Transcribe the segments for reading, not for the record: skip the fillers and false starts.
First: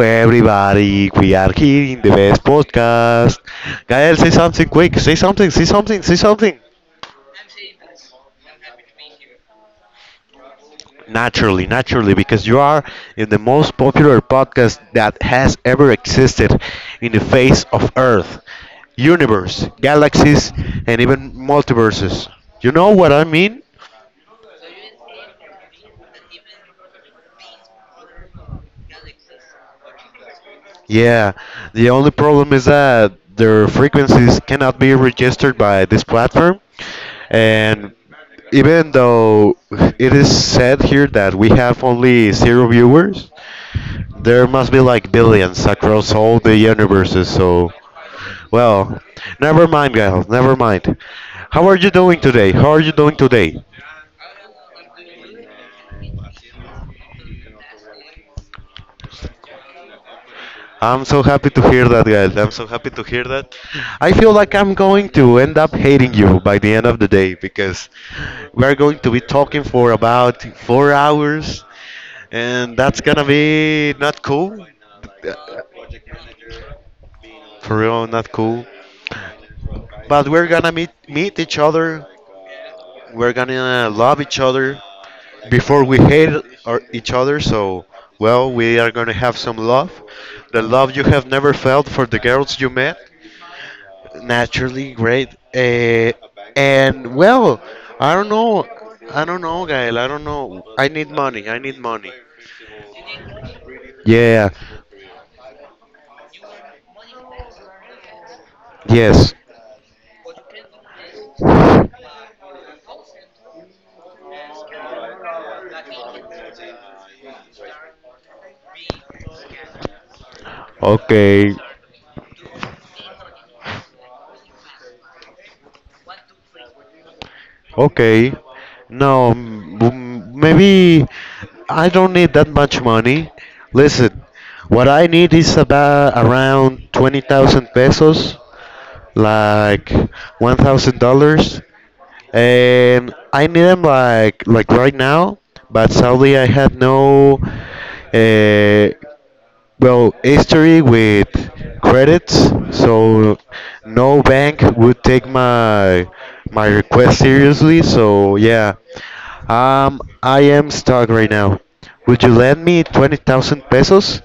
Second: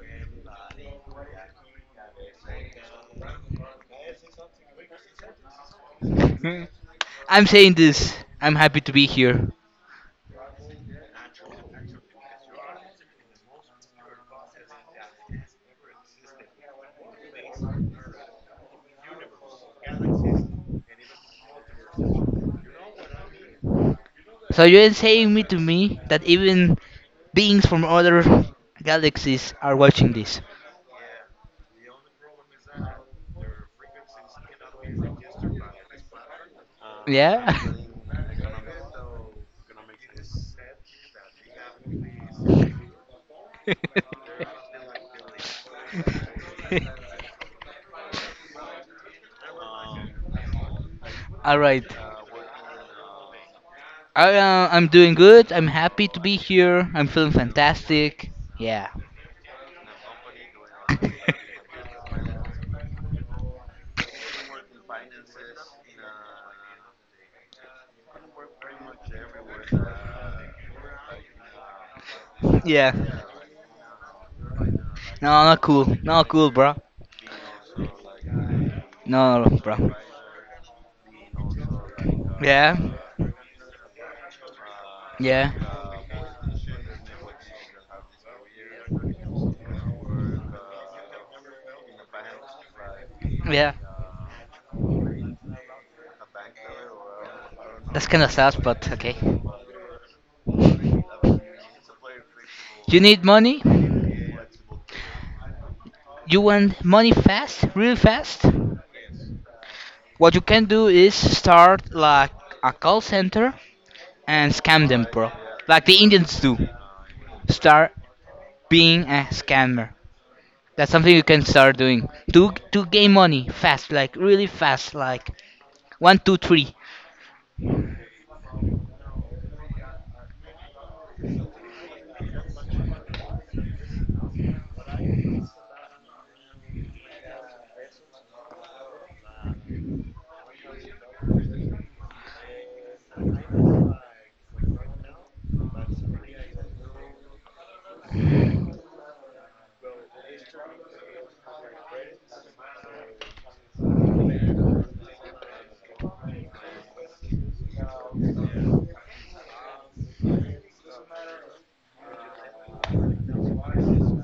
everybody. We are here in the best podcast. Gael, say something quick. Say something. Say something. Say something. Hmm. I'm saying this. I'm happy to be here. Naturally, because you are in the most popular podcast that has ever existed in the face of Earth, universe, galaxies, and even multiverses. You know what I mean? So you're saying me to me that even beings from other galaxies are watching this? Yeah, the only problem is that their frequencies cannot be registered by this platform. Yeah. And even though it is said here that we have only zero viewers, there must be like billions across all the universes. So, well, never mind, guys, never mind. All How are right. you doing today? How are you doing today? I'm doing good. I'm happy to be here. I'm feeling fantastic. Yeah. I'm so happy to hear that, guys. I'm so happy to hear that. I feel like I'm going to end up hating you by the end of the day because we're going to be talking for about 4 hours, and Yeah. that's gonna be not cool. No, not cool. Not cool, bro. For real, not cool. No, no, bro. But we're gonna meet each other. Yeah. We're gonna love each other Yeah. before we hate our, each other. So, well, we are gonna have some love, the love you have never felt for the girls you met. Yeah. Naturally great. And well, That's I kind don't of sad, know. but okay. I don't know, Gael. I don't know. I need money. I need money. You need money? Yeah. You want money fast? Really fast? Yes. What you can do is start like a call center and scam them, bro. Like the Indians do. Start being a scammer. That's something you can Okay. start doing. To gain money fast, like really fast, like one, two, three. Okay. No, maybe I don't need that much money. Listen, what I need is about around 20,000 pesos, like $1,000. And I need them like right now. But sadly, I had no uh, well, history with credits, so no bank would take my request seriously. So yeah, I am stuck right now. Would you lend me 20,000 pesos?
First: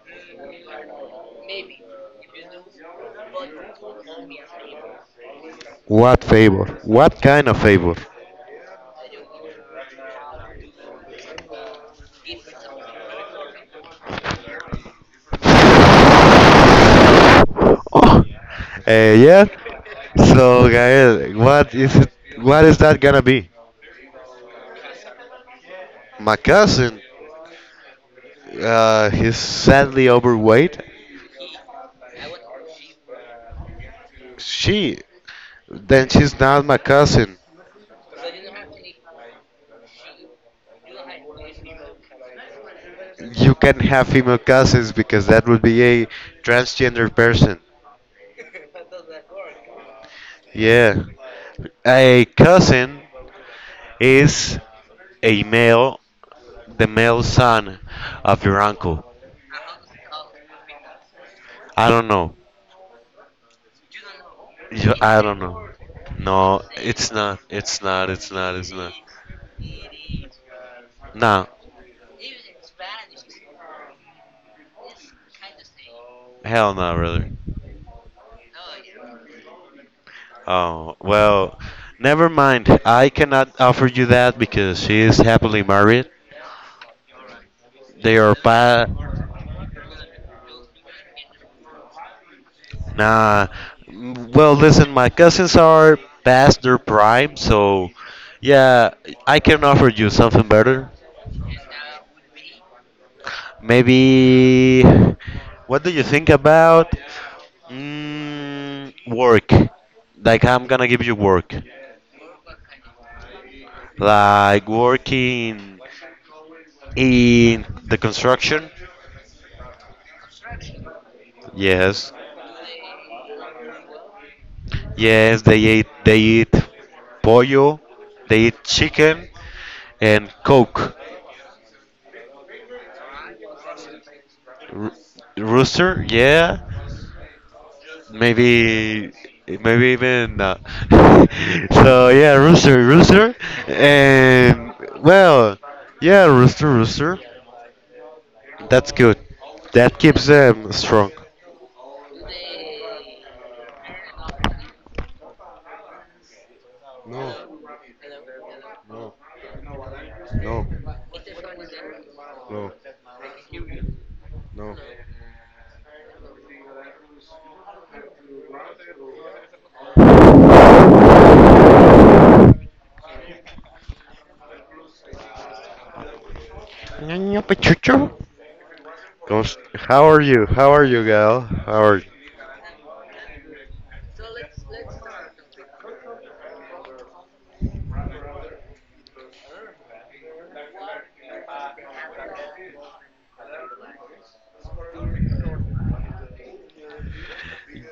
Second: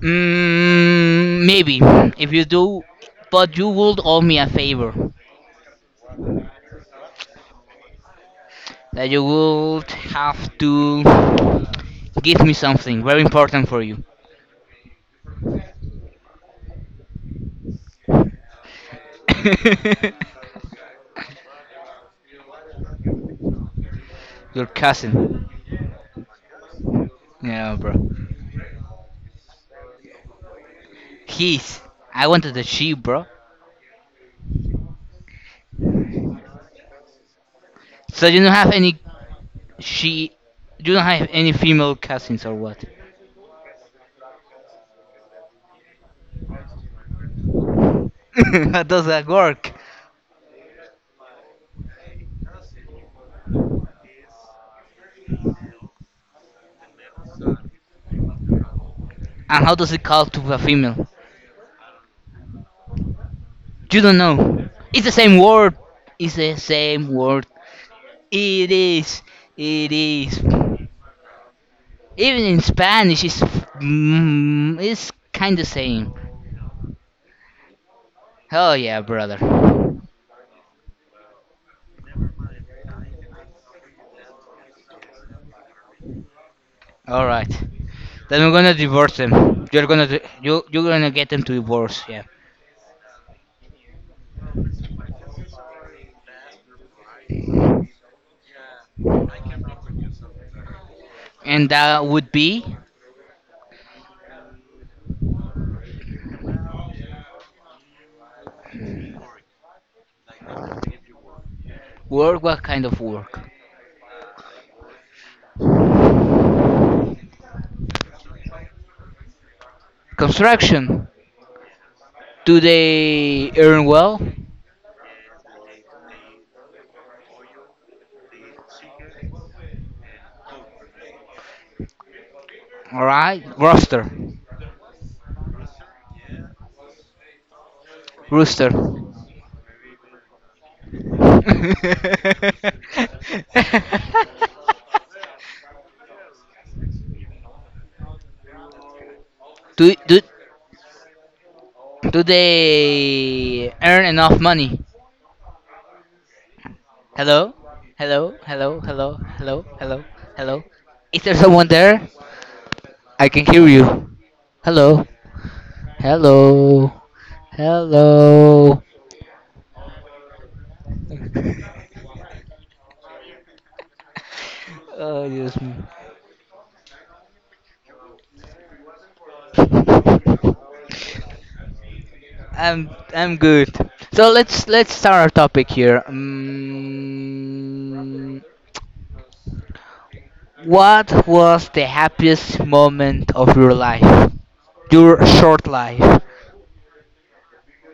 Mm, maybe if you do, but you would owe me a favor. What favor? What kind of favor? That you would have to give me something very important for you. Uh, yeah. So Gael, what is it? What is that gonna be? Your cousin. My cousin, Yeah, bro. He's sadly overweight. He's. I wanted a she, bro. She, then she's not my cousin. So you don't have any she. You don't have any female cousins or what? You can not have female cousins because that would be a transgender person. How does that work? Yeah, a cousin is a male, the male son of your uncle. And how does it call to a female? I don't know. You don't know. You, It's the I same don't know. word. It's the No, same it's not. word. It's not. It's not. It It's not. is. It is. Even Nah, in Spanish, it's it's kind of same. hell no, brother. Oh yeah, brother. Oh, well, never mind. I cannot offer you that because she is happily married. All right. They are Then we're gonna pa. divorce them. You're gonna you you're gonna get them to divorce. Yeah. Nah. Well, listen, my cousins are past their prime, so yeah, I can offer you something better. And that would be Maybe. What do you think about work? Like I'm gonna give you work, work. What kind of work? like working in the construction. Construction. Yes, Do they earn well? yes, they eat pollo, they eat chicken and coke. All right. Rooster. R- Rooster, yeah. Rooster. Maybe, maybe even. So yeah, rooster, rooster, and well, yeah, rooster, rooster. That's good. do That do keeps them strong. do they earn enough money? Hello? No, Hello? Hello? Hello? no, Hello? Hello? Hello? no, Is there someone there? no, I can hear you. no. Hello? Hello? Hello? Oh, yes. Niño Pechucho? Gosh, how are you? How are you, gal? How are you? I'm good. So let's start our topic here. What was the happiest moment of your life? Your short life.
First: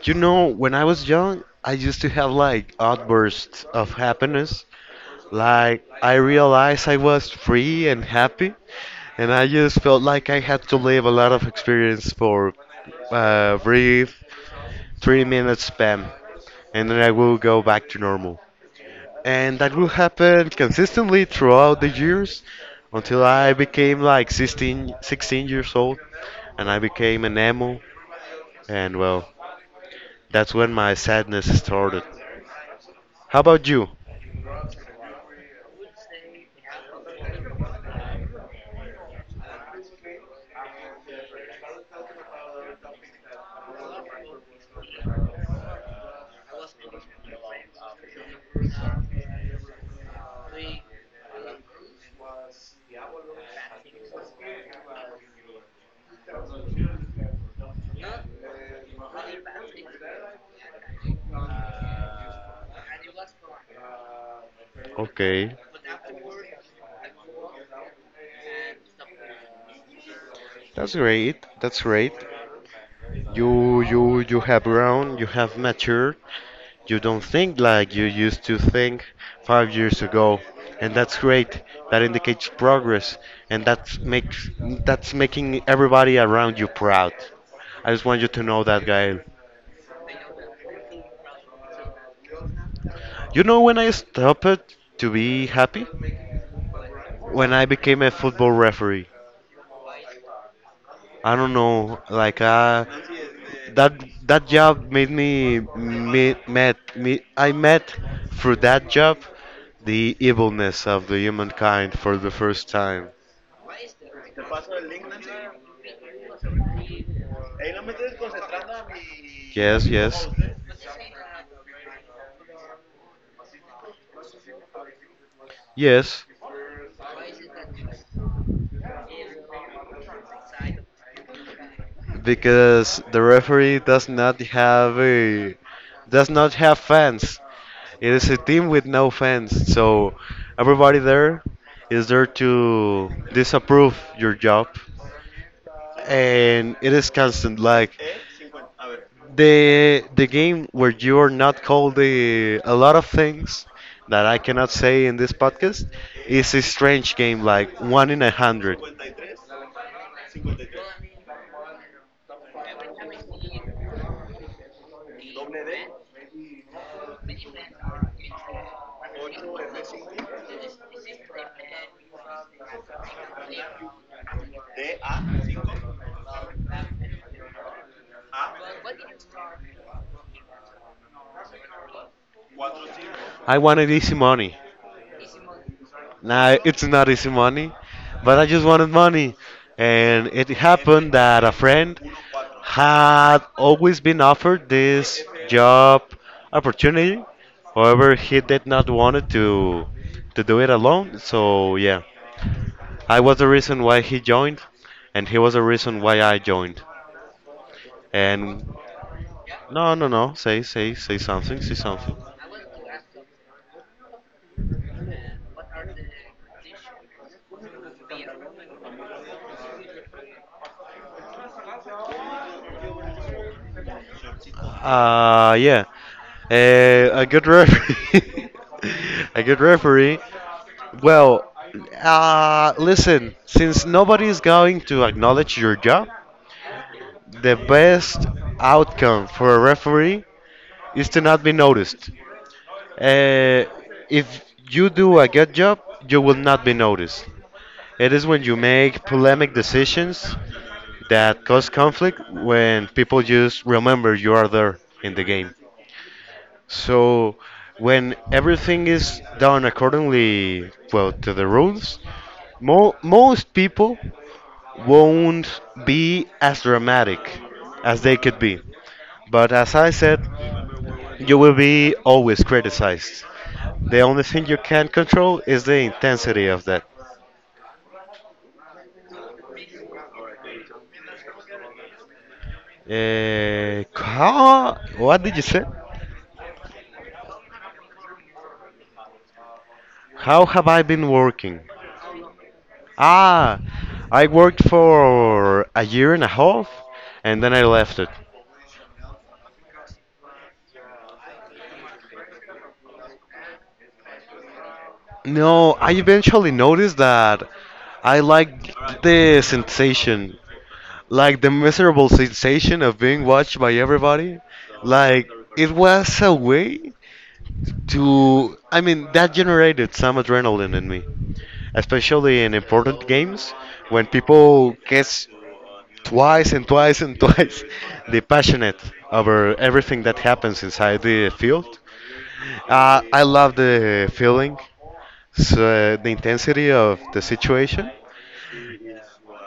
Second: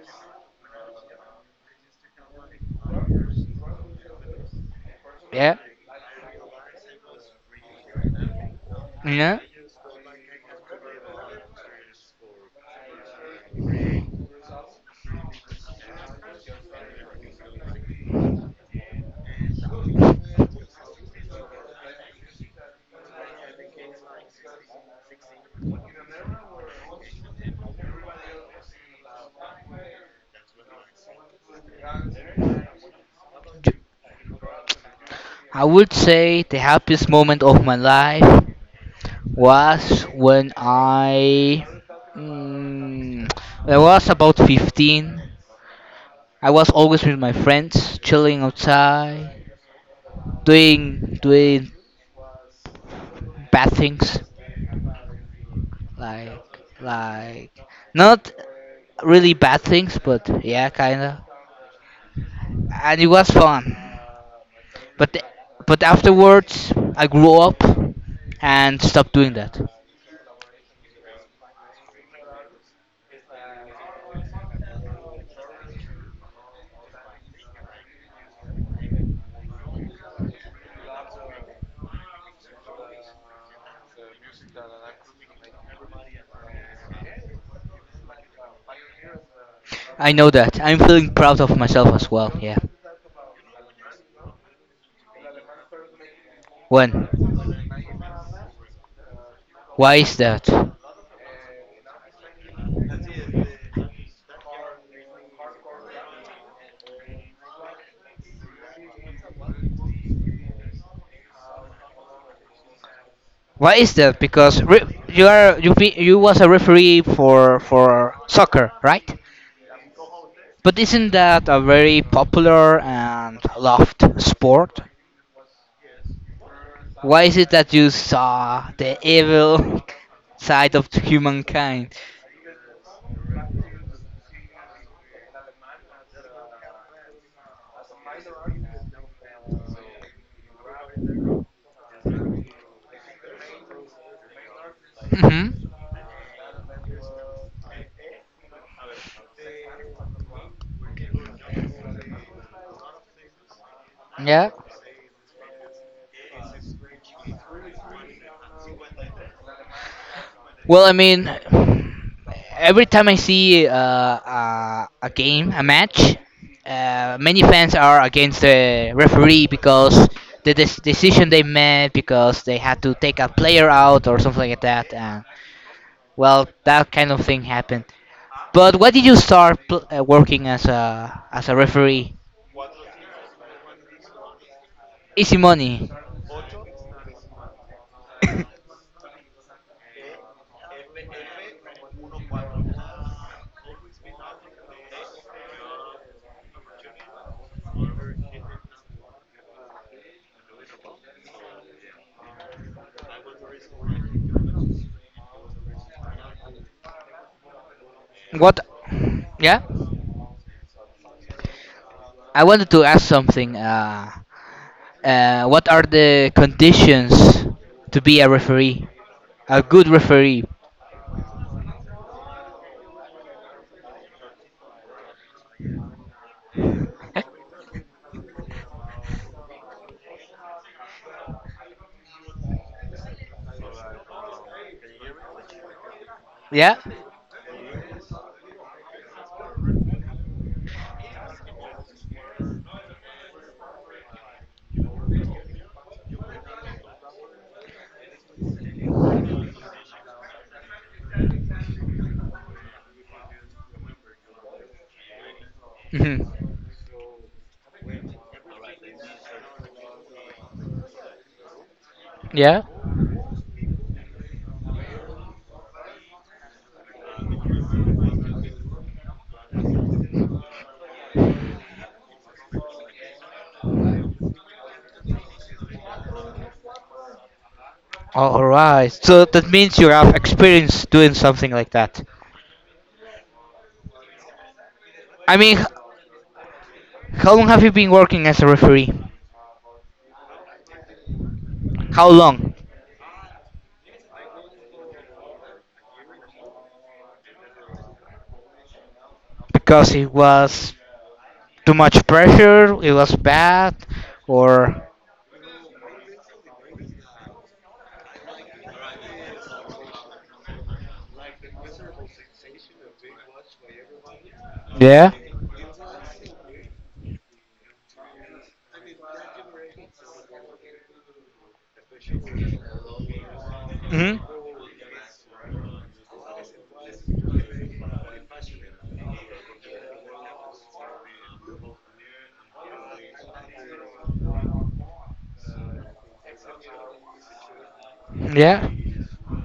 You know, when I was young, I used to have like outbursts of happiness. Yeah? Like, I realized I was free and happy, and Yeah? I just felt like I had to live a lot of experience for brief 3 minute spam, and then I will go back to normal. And that will happen consistently throughout the years until I became like sixteen years old, and I became an emo, and well, that's when my sadness started. How about you? I would say the happiest moment of my life was when I. Mm, when I was about 15. I was always with my friends, chilling outside, doing bad things, like like not really bad things, but yeah, kinda. And it was fun. But Okay, but afterwards, I grew up and stopped doing that. that's great. That's great. You have grown, you have matured. You don't think like you used to think 5 years ago. And that's great. That indicates progress, and that's making everybody around you proud. I just want you to know that, Gael. I know that. I'm feeling proud of myself as well. Yeah. You know when I stopped to be happy? When? When I became a football referee. Why is that? I don't know. Like that that job made me meet met me. I met through that job the evilness of the humankind for the first time. Why is that? Because you are you was a referee for soccer, right? Yes, yes, But isn't that a very popular and loved sport? yes. Why is it that you saw the evil side of humankind? Because the referee does not have fans. It is a team with no fans, so everybody there is there to disapprove your job. Hmm. And it is constant. Like the game where you are not called a lot of things that I cannot say in this podcast is a strange game, like one in a hundred. Well, I mean, every time I see a game, a match, many fans are against the referee because the decision they made, because they had to take a player out or something like that. And well, that kind of thing happened. But why did you start working as a referee? I wanted easy money. Easy money. Nah, it's not easy money, but I just wanted money. And it happened that a friend had always been offered this job opportunity. However, he did not want to do it alone. So yeah, I was the reason why he joined, and he was the reason why I joined. What? And Yeah. no, no, no, say something, say something. I wanted to ask something. What are the conditions to be a referee? A good referee? Yeah, a good referee, a good referee. Well, listen, since nobody is going to acknowledge your job, Yeah. the best outcome for a referee is to not be noticed. Uh, if you do a good job, you will not be noticed. It is when you make polemic decisions that cause conflict when people just remember you are there in the game. Hmm. So when everything is done accordingly, well, to the rules, Yeah. Most people won't be as dramatic as they could be. But as I said, you will be always criticized. The only thing you can control is the intensity of that. All right. So that means you have experience doing something like that. How? What did I you mean, say? How long have you been working as a referee? How have I been working? How long? Ah, I worked for a year and a half, and then I left it. Because it was too much pressure. It was bad, or No, I eventually noticed that I like the sensation, like the miserable sensation of being watched by everybody. yeah. Like it was a way to, I mean, that generated some adrenaline in me, especially in important games when Hmm. people guess twice and twice and twice the passionate over everything that happens inside the field. I love the feeling, so the intensity of the situation, Yeah.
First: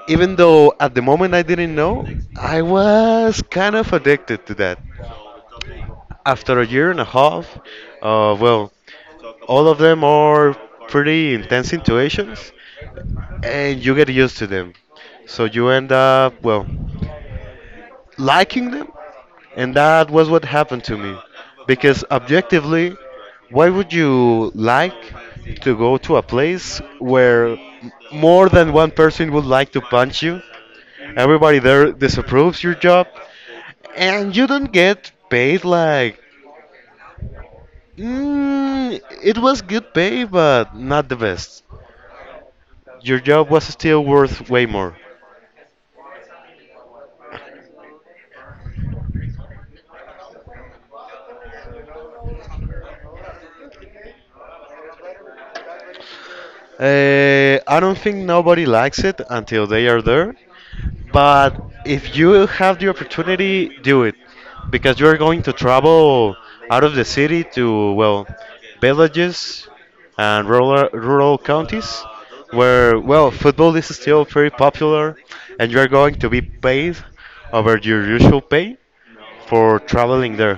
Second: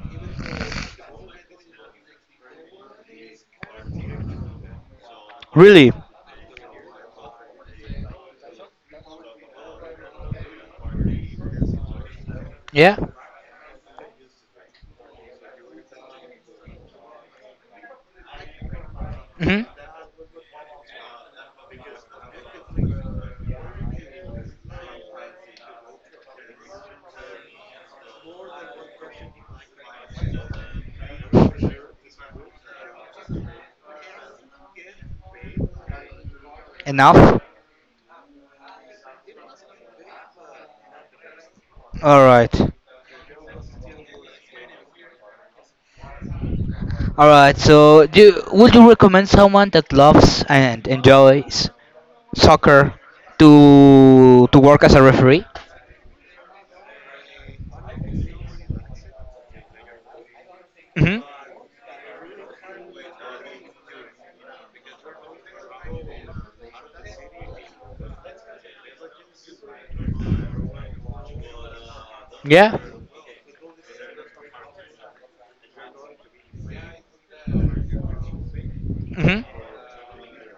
even though at the moment I didn't know I was kind of addicted to that Really? after a year and a half. Well, all of them are pretty intense situations, Yeah. and you get used to them. So you end up, well, liking them. Hmm. And that was what happened to me. Because objectively, why would you like to go to a place where more than one person would like to punch you? Everybody there disapproves your job, and you don't get paid like. Enough. It was good pay, but not the best. All right. Your job was still worth way more. All right. So, do would you recommend someone that loves and enjoys soccer to work as a referee? I don't think nobody likes it until they are there. Hmm. But if you have the opportunity, do it, because you are going to travel out of the city to, well, villages and rural counties Yeah. where, well, football is still very popular, and you are going to be paid over your usual pay Hmm. for traveling there.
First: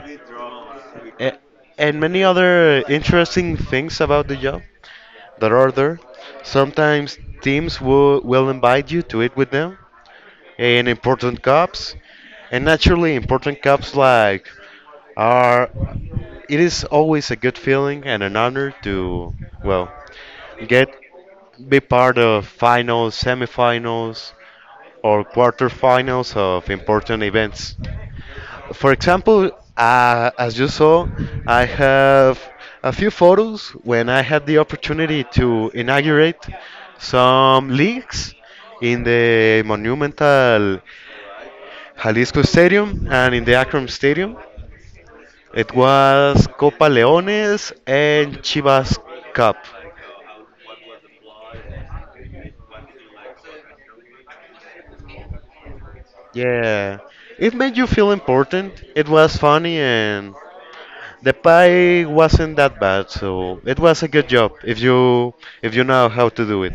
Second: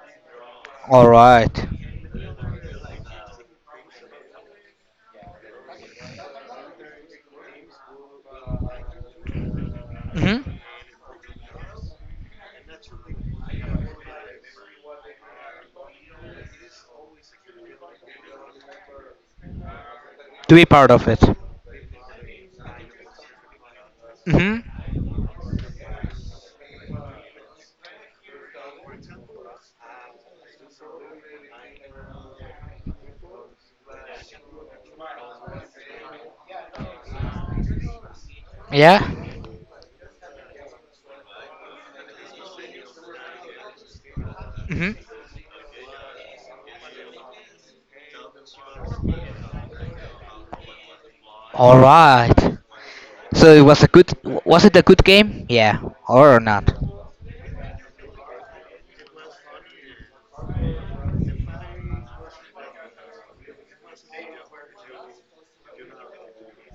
All A- right. And many other interesting things about the job that order. Sometimes teams will invite you to eat with them Hmm. in important cups. And naturally, important cups like are. It is always a good feeling and an honor to, well, To be get part of it. be part of finals, semifinals, Hmm. or quarterfinals of important events. For example, as you saw, I have a few photos when I had the opportunity to inaugurate some leagues Yeah. in the monumental Jalisco Stadium and in the Akron Stadium. Hmm. It was Copa Leones and Chivas Cup. All right. So it was a good. Was it a good game? Yeah. Or not? Yeah, it made you feel important. It was funny, and the pie wasn't that bad, so it was a good job if you know how to do it,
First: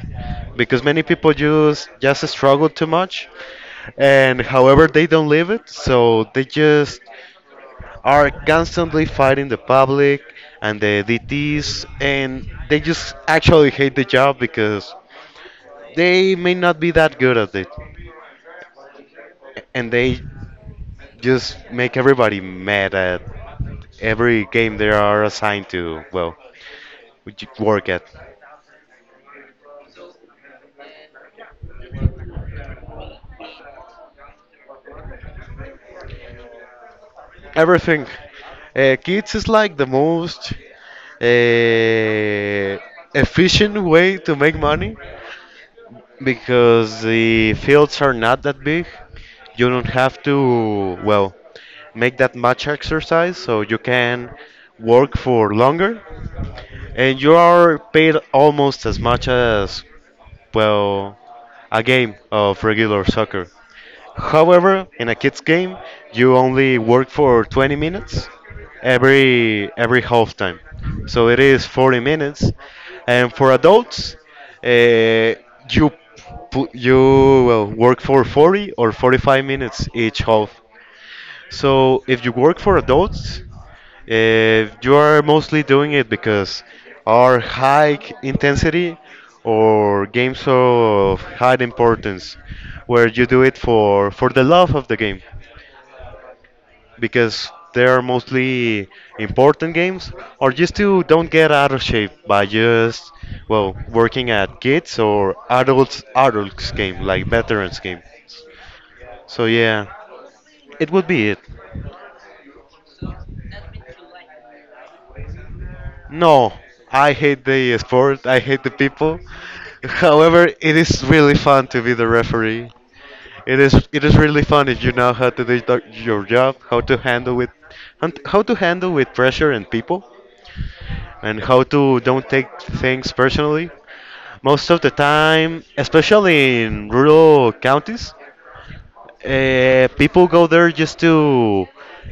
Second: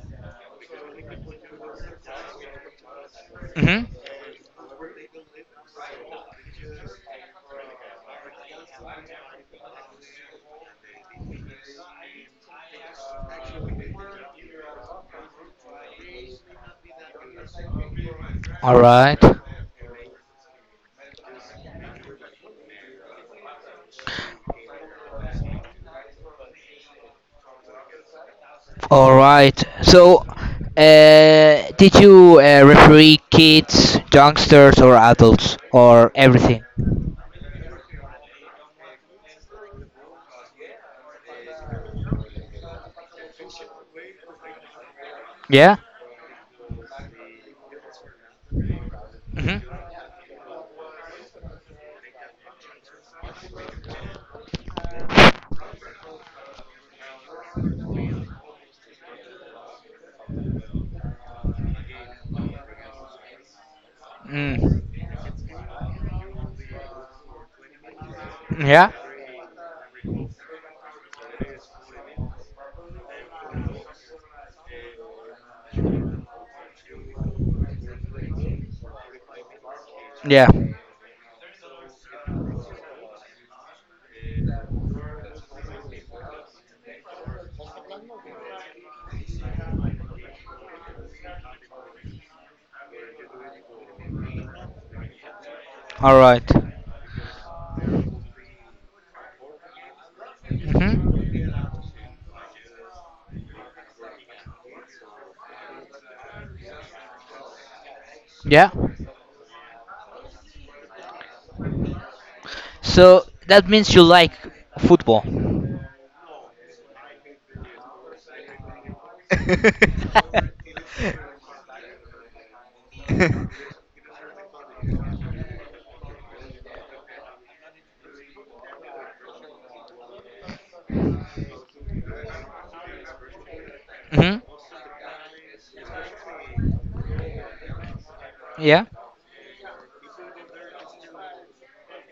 because many people just struggle too much, Hmm. and however they don't live it, so they just are constantly fighting the public and the DTs, and they just actually hate the job because they may not be that good at it, All right. and they just make everybody mad at every game they are assigned to. Well, would you work at. All right. So, uh, did you referee kids, youngsters, or adults, or everything? Everything. Kids is like the most uh, efficient way to make money Yeah. because the fields are not that big. Mhm. You don't have to, well, make that much exercise, so you can work for longer, and you are paid almost as much as, well, a game of regular soccer. Mm. However, in a kids game, you only work for 20 minutes Yeah. every half time. So it is 40 minutes. And for adults, uh, you you, well, work for 40 or 45 minutes each Yeah. half. So if you work for adults, you are mostly doing it because our high intensity or games of high importance, where you do it for the love of the game, All right. because they are mostly important games, or just to don't get Mhm. out of shape by just well working at kids or adults game like veterans game. Yeah. So yeah, it would be it. So that means you like football. No, I hate the sport. I hate the people. However, it is Mhm. really fun to be the referee. It is really fun if you know how to do your job, how to handle with and how to handle with pressure and people, and how to don't take things personally. Most of the time, especially in rural counties, Yeah. People go there just to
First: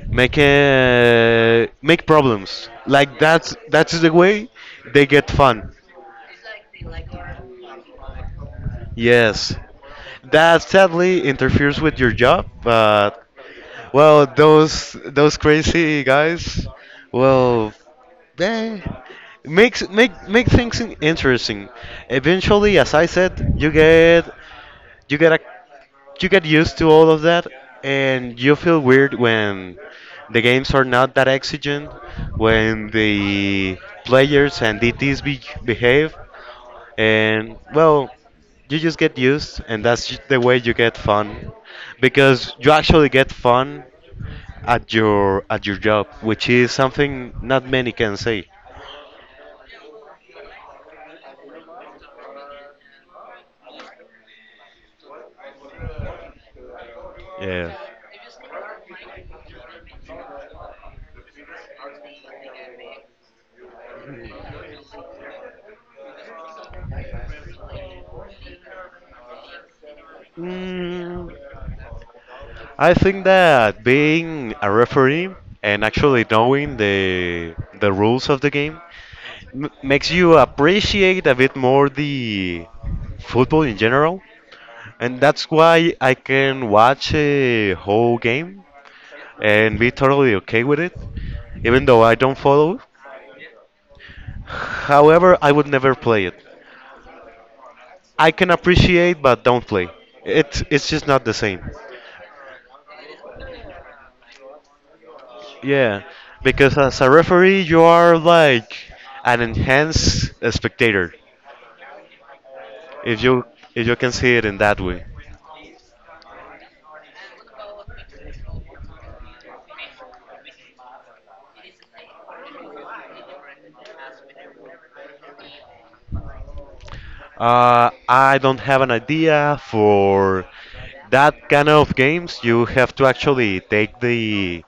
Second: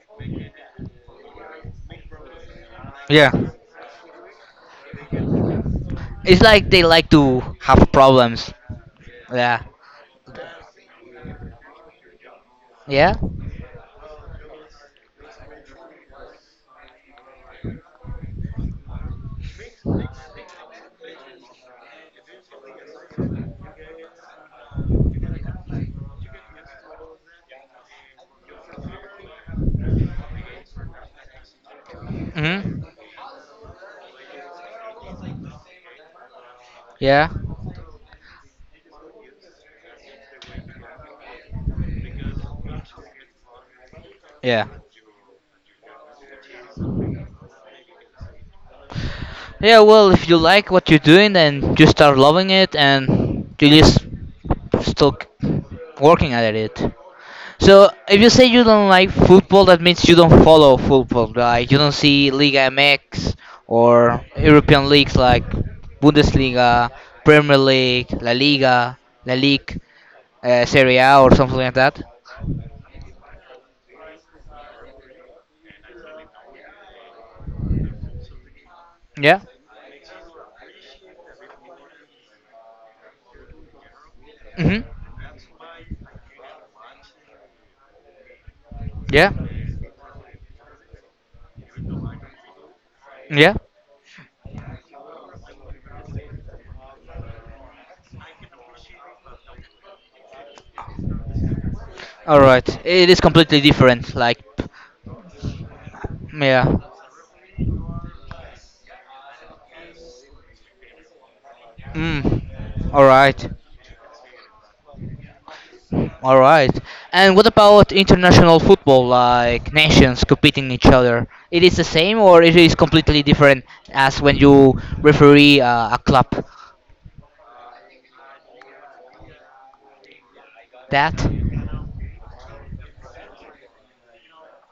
make problems. Like Yeah. that's the way they get fun. It's like they like to have problems. Yes, Yeah. that sadly interferes with your job, Yeah. but well, those crazy guys, well, eh, make things interesting. Eventually, as I said, you get a, you get used to all of that, and you feel weird when the games are not that exigent, Mhm. when the players and DTs behave Yeah. and well you just get used, and the way you get fun because you actually get fun Yeah. at your job, which is something not many can say. Yeah, well, if you like what you're doing, then you start loving it and you just still working at it. Yeah. So, if you say you don't like football, that means you don't follow football. Like, you don't see Liga MX or European leagues like Bundesliga, Premier League, La Liga, La Ligue, Serie A, Mm, or something like that. I think that being a referee and actually knowing the rules of the game Yeah? m makes you appreciate a bit more the football in general, Mm hmm. and that's why I can watch a whole game Yeah? and be totally okay with it, even though I don't follow. Yeah? However, I would never play it. I can appreciate, but don't play. It's just not the same. Alright. It is completely different. Like, Yeah, yeah. because as a referee, you are like an enhanced spectator, Mm. All if right. you if you can see it in that way. All right. And what about international football, like nations competing each other? It is the same, or it is completely different as when you referee a club? I don't have an idea for That? that kind of games. You have to actually take the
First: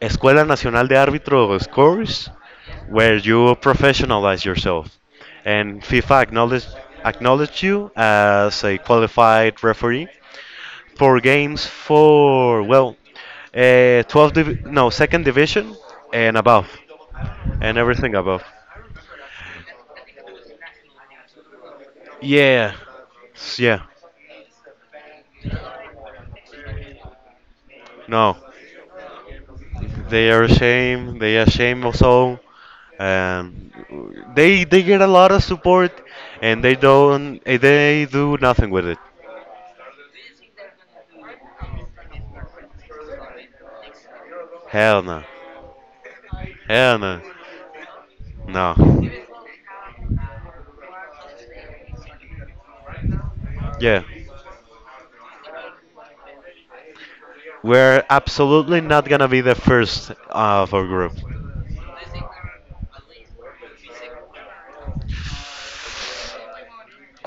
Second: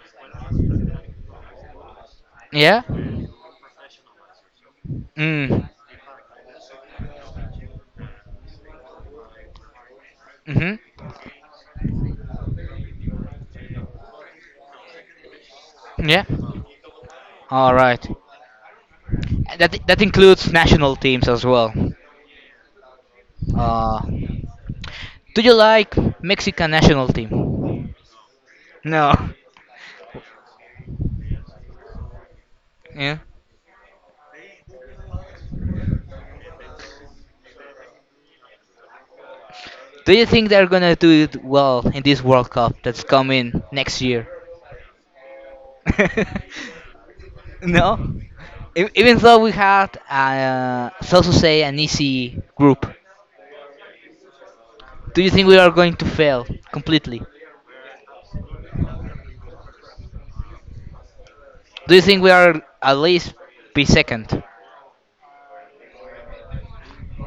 Escuela Nacional de Árbitros course Yeah. where you professionalize yourself. Mm. And FIFA acknowledge you as a qualified referee Mhm. for games for, well, 12, no, second division Yeah. and above, All and right. everything above. That that includes national teams as well. Yeah, yeah, Uh, do you like Mexican national team? no. No. They are ashamed also. Yeah. And they get a lot of support, and they don't they do nothing with it. Do you think they're gonna do it well in this World Cup that's coming next year? Hell no. Hell no. No, No. Even though we had, so to say, an easy group, Yeah. do you think we are going to fail completely? We're absolutely not gonna be the first of our group. Do you think we are at least be second?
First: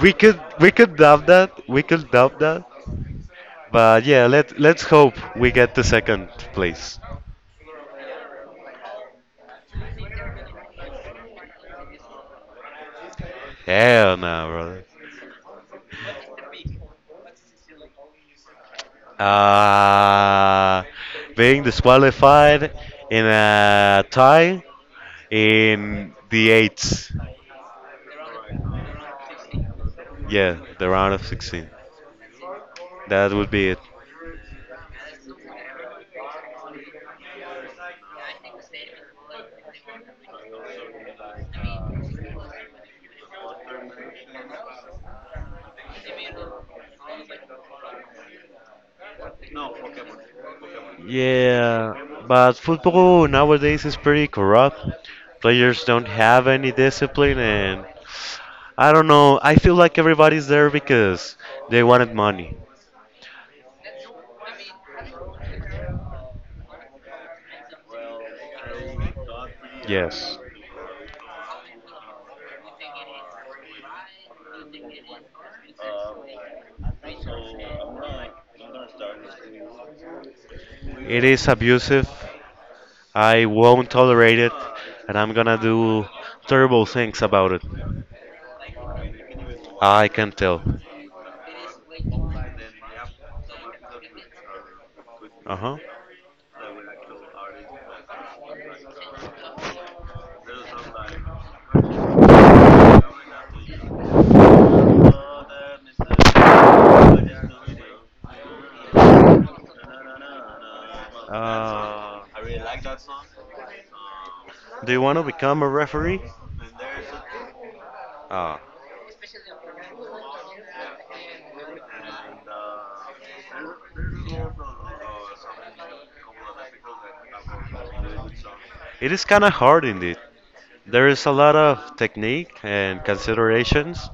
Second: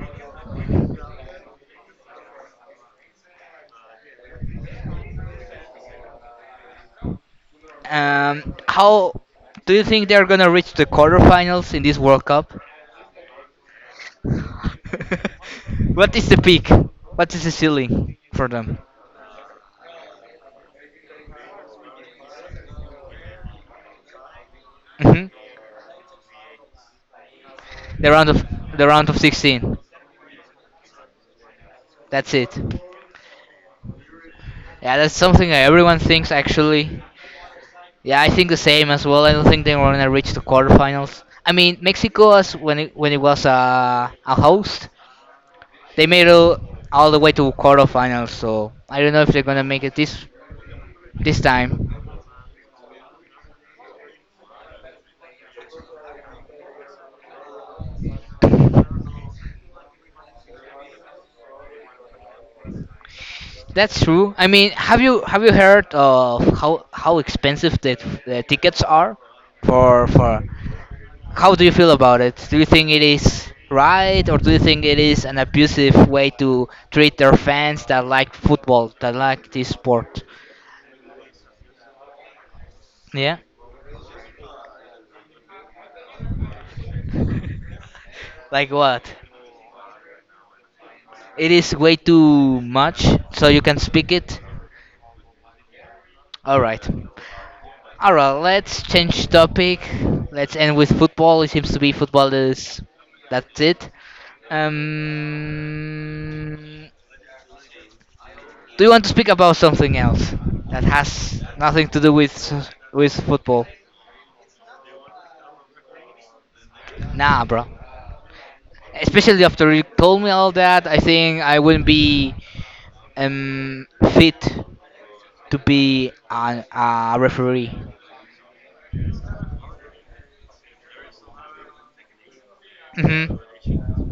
We could doubt that. We could doubt that. But yeah, let's hope we get the second place. How do you think they are gonna reach the quarterfinals in this World Cup? Hell no, What is the peak? What is the ceiling for them? brother. Being disqualified in a tie Hmm. in the eights. The round of the round of 16. Yeah, the round of 16. That's it. That would be it. Yeah, that's something that everyone thinks actually. Yeah, I think the same as well. I don't think they were gonna reach the quarterfinals. I mean, Mexico as when when it was a host, they made it all the way to quarterfinals. So I don't know if they're gonna make it this Yeah, time. but football nowadays is pretty corrupt. Players don't have any discipline, and I don't know. I feel like everybody's there because they wanted money. That's true. I mean, have you heard of how expensive the tickets are for Yes. for How do you feel about it? Do you think it is right, or do you think it is an abusive way to treat their fans that like football, that like this sport? It is abusive. Yeah? I won't tolerate it, and I'm gonna do terrible things about it. Like what? I can tell. It is way too much, so you can speak it? Uh huh. Alright. Alright, let's change topic. Let's end with football. It seems to be football is. That's it. Um, do you want to speak about something else that has nothing to do I really like that with song. football? Do you want to become a referee? Nah, bro. Uh, Especially after you told me all that, I think I wouldn't be um fit to be a referee. it is kind of hard indeed. There is a lot of technique and Mhm. considerations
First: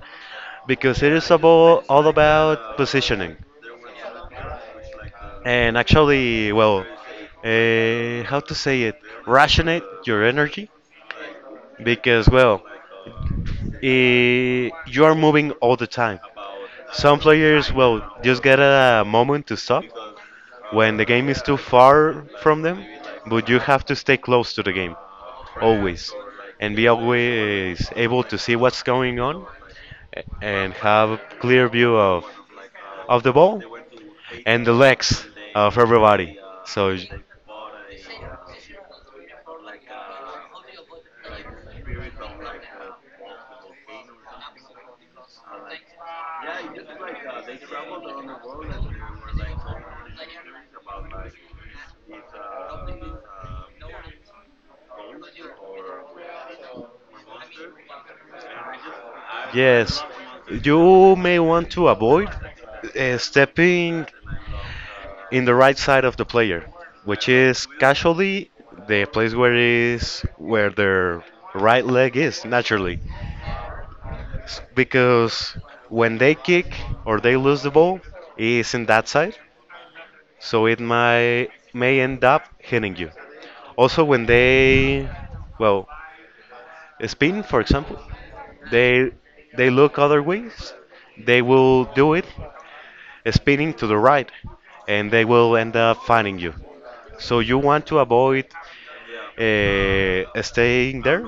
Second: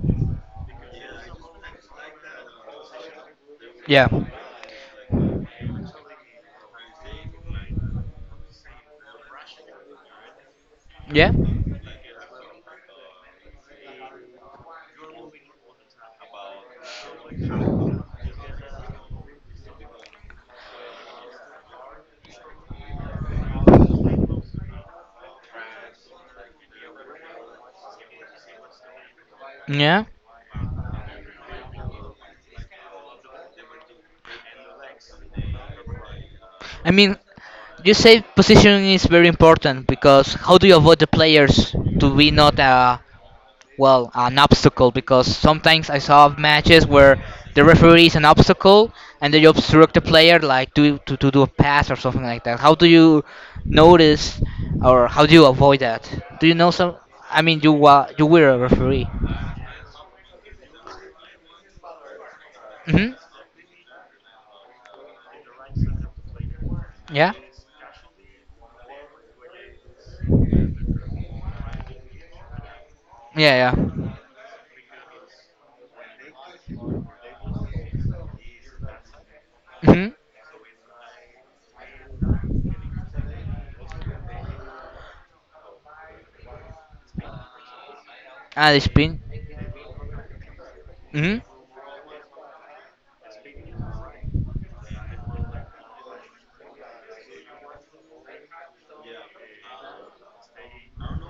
because it is all about positioning Yeah. and, actually, well, how to say it, rationate your energy Yeah. because, well, you are moving all the time. Some players will just get a moment to stop when the game is too far from them, but you have to stay close to the game always and be always able to see what's going on Yeah. and have a clear view of the ball and the legs of everybody. I So, mean, you say positioning is very important because how do you avoid the players to be not well an obstacle because sometimes I saw matches where the referee is an obstacle and they obstruct the player like to do a pass or something like that. How do you notice or how do you avoid that? Do you know some? I mean, you were a referee. yes, you may want to avoid Mhm. Stepping in the right side of the player, which Yeah. is casually the place where their right leg is naturally. Yeah. Yeah. Because when they kick or they lose the ball, it's in that side, Mhm. so it might may end up hitting you. Also, when they, well, spin, for example, Ah, the they spin. they look other ways, Mhm. they will do it spinning to the right, and they will end up finding you. So you want to avoid staying there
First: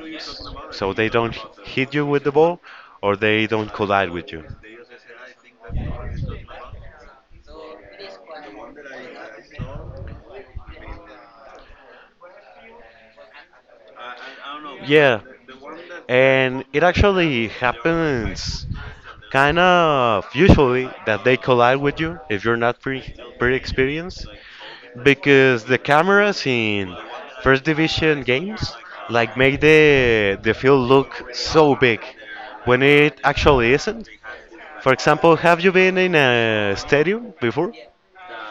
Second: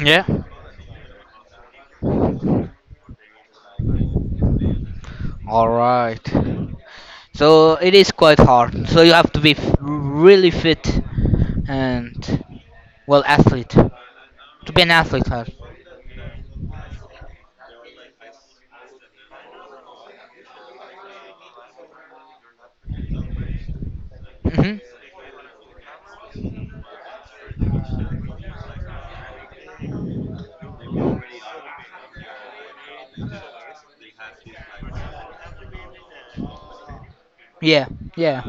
Yeah. so they don't hit you with the ball or they don't collide with you. All right. So it is quite hard. So you have to be really fit and well athlete. To be an Yeah, athlete huh? and it actually happens kind of usually that they collide with you if you're not pre experienced Hmm. because the cameras in first division games like make the field look so big when it actually isn't. For example, have you been in a stadium before? Yeah. Yeah.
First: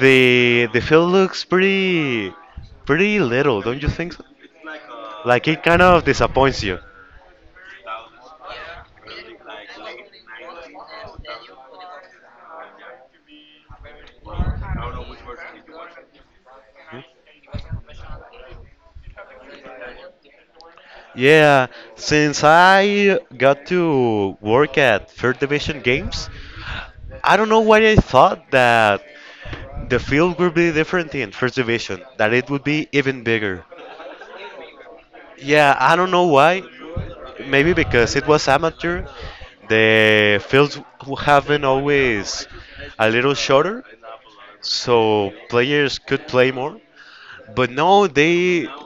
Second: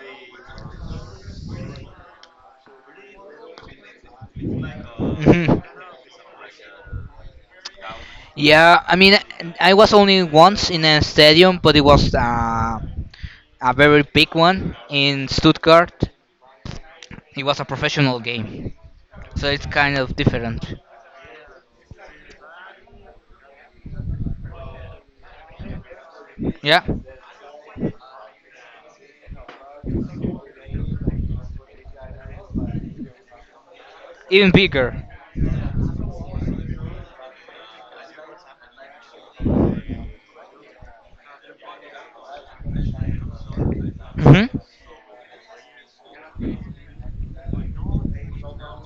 The field looks pretty little, don't you think so? Like, Hmm. it kind of disappoints you. Yeah, I mean, I was only once in a stadium but it was a very big one in Stuttgart. It was a professional game, so it's kind of different. Yeah, since I got to work at Third Division Games, Yeah. I don't know why I thought that the field would be different in First Division, that it would be even bigger. Even bigger. Yeah, I don't know why. Maybe because it was amateur, the fields have been always a little shorter, Hmm. so players could play more. But no, they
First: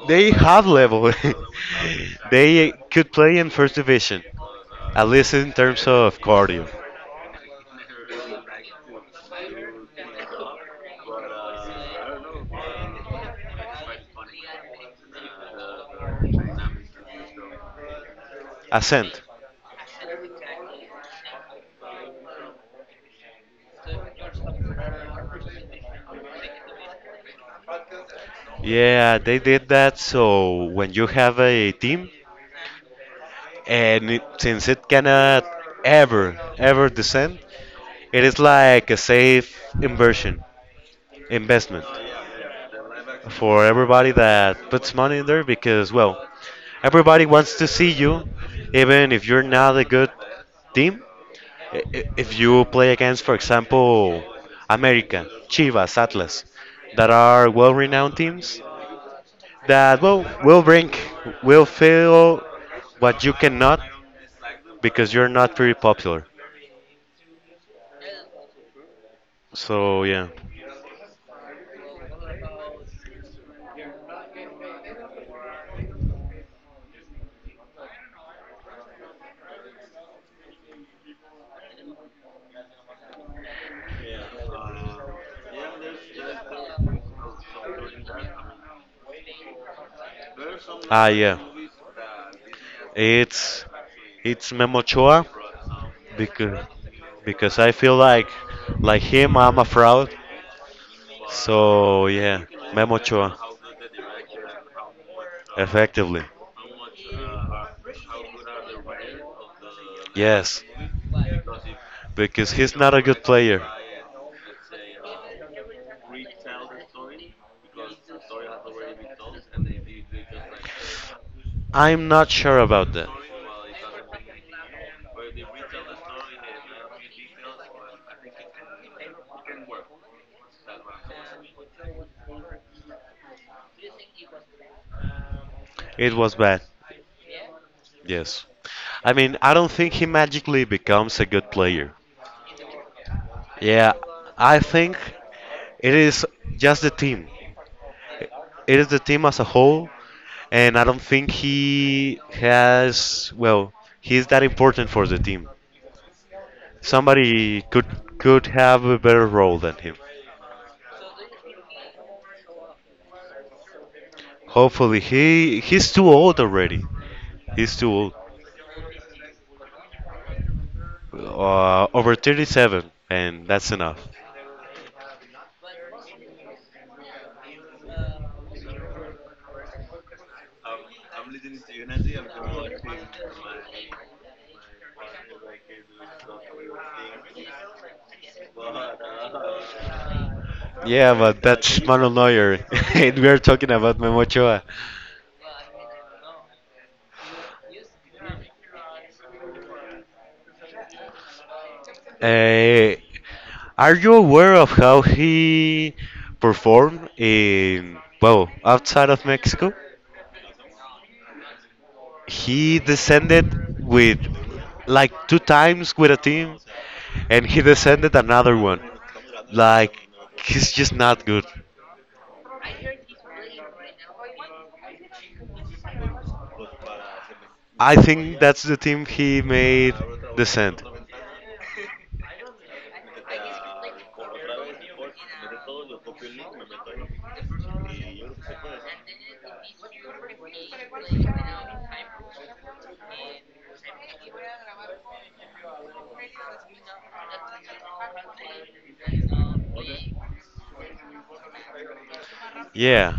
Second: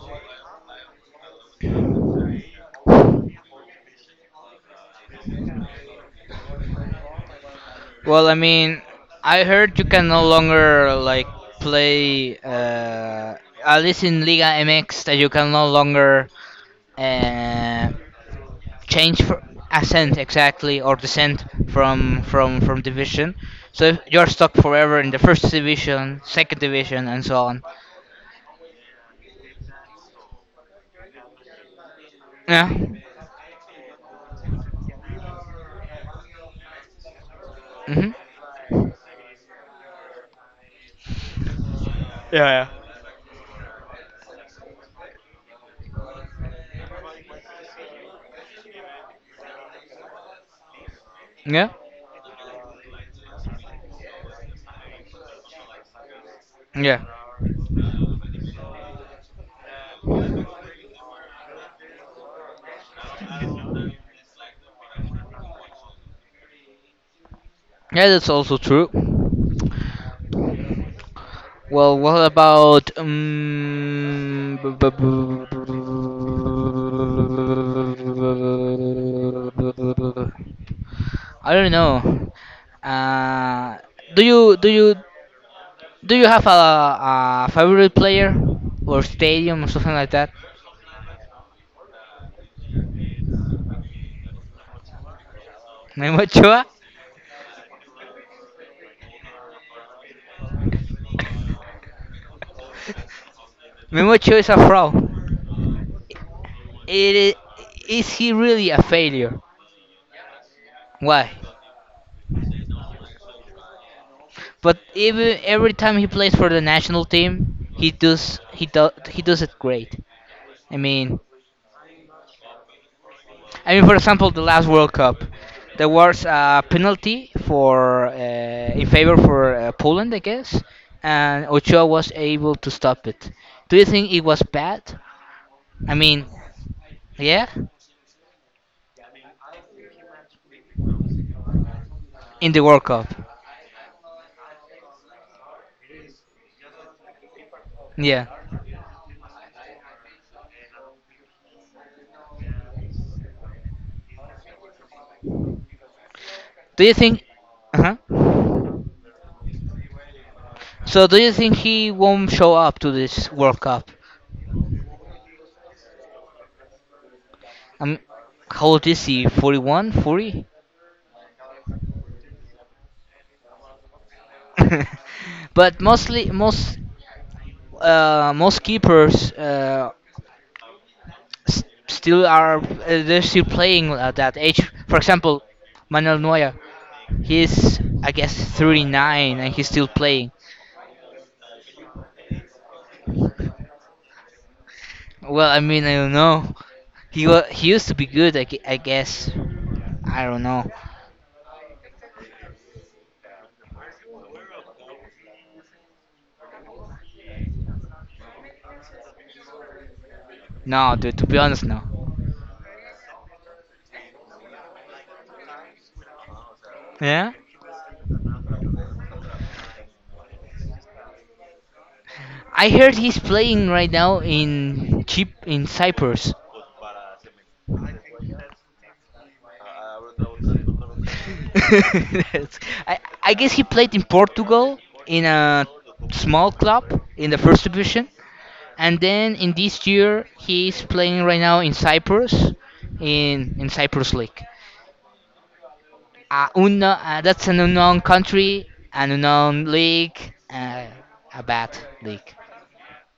they have level. They could play in first division, at least in terms of cardio. Well, I mean, I heard you can no longer like play at least in Liga MX that you can no longer uh, change Ascent. fr ascent exactly or descent from from division, so if you're stuck forever in the first division, second division and so on. Yeah, they did that. So when you have a team, Yeah. and it, since it cannot ever, ever descend, Mm-hmm. it is like a safe inversion investment Yeah, for everybody that puts money in there because, well, everybody wants to see you, even if you're not a good team. yeah If you play against, for example, America, Chivas, Atlas, yeah that are well-renowned teams, that well will feel what you cannot because you're not very popular. yeah that's also true. So yeah, Well, what about I don't know, uh do you Do you have a favorite player or stadium or something like that? Yeah, it's it's Memo Ochoa Memo because Ochoa? because I feel like him, I'm a fraud. So yeah, Memo Ochoa, Memo Ochoa is a fraud. effectively. It is he really a failure? Yes, Why? because he's not a good player. But even every time he plays for the national team, he does it great. I mean, I'm not sure about that. I mean for example the last World Cup, there was a penalty for in favor for Poland, I guess, and Ochoa was able to stop it. Do you think it was bad? I It mean, was bad. yeah, Yes. I mean, I don't think he magically becomes a good player. in the World Cup. Yeah, I think it is just the team. Yeah. It is the team as a whole, and I don't think well, he's that important for the team. Do you think? Somebody Uh huh. could have a better role than him. So do you think he won't show up to this World Cup? Hopefully, he's too old already. He's too Um, old. how old is he? 41, 40. Over 37, and that's enough. But mostly most most keepers still are they're still playing at that age. For example, Manuel Neuer, he's I guess 39 and he's still playing. Yeah, but that's Manuel Neuer. And we're talking about Memo Ochoa. Well, I mean I don't know. He he used to be good I guess. I don't know. Uh, are you aware of how he performed in, well, outside of Mexico? No, dude, to be honest, no. He descended with like two times with a team, Yeah? and he descended another one. Like, he's just not good. I heard he's playing right now in Chip in Cyprus. I think that's the team he made descend. I guess he played in Portugal in a small club in the first division, and then in this year he's playing right now in Cyprus League. Unknown, that's an unknown country, an unknown league, uh, a bad league. Yeah,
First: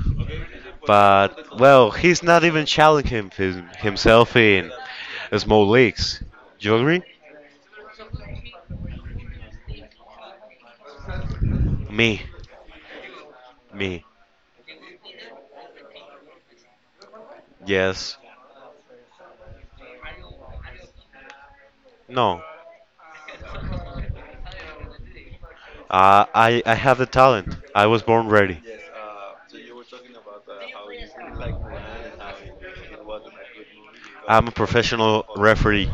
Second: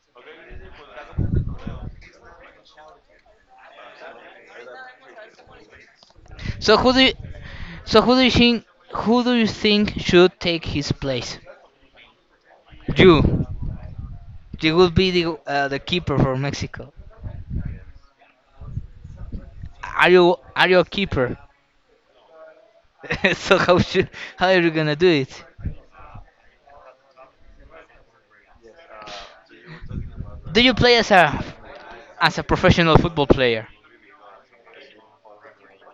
but well, he's not even challenging himself in small leagues. You So who do agree? you, so who do you think who do you think should take his place? Me, You, me. you will be the keeper for Mexico. Yes. Are you a keeper? No. So how are you gonna do it? I have the talent. I was born ready. Do you play as a professional football player? I'm a professional referee.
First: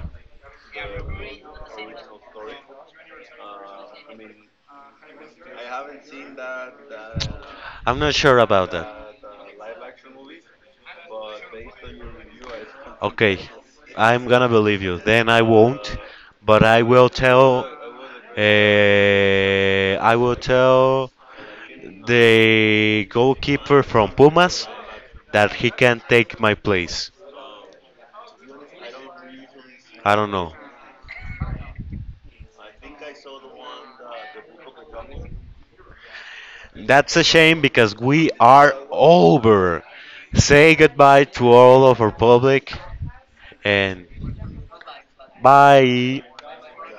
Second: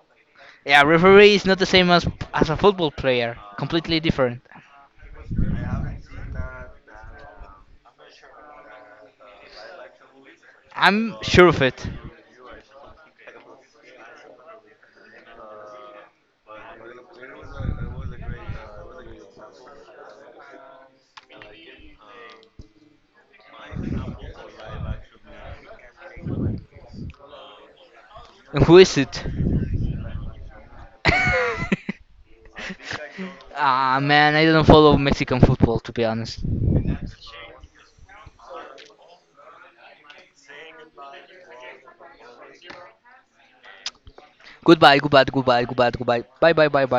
Yeah, referee is not the same as a football player. Completely different. I'm not sure about that. I'm sure of it. Okay, I'm gonna believe you. Then I won't, but I will tell. I will tell the goalkeeper from Pumas that he can take my place. And who is it? I don't know. Ah man, I don't follow Mexican football to be honest. That's a shame because we are over. Say goodbye to all of our public and Goodbye, goodbye, goodbye, goodbye, bye. goodbye. Bye bye bye bye.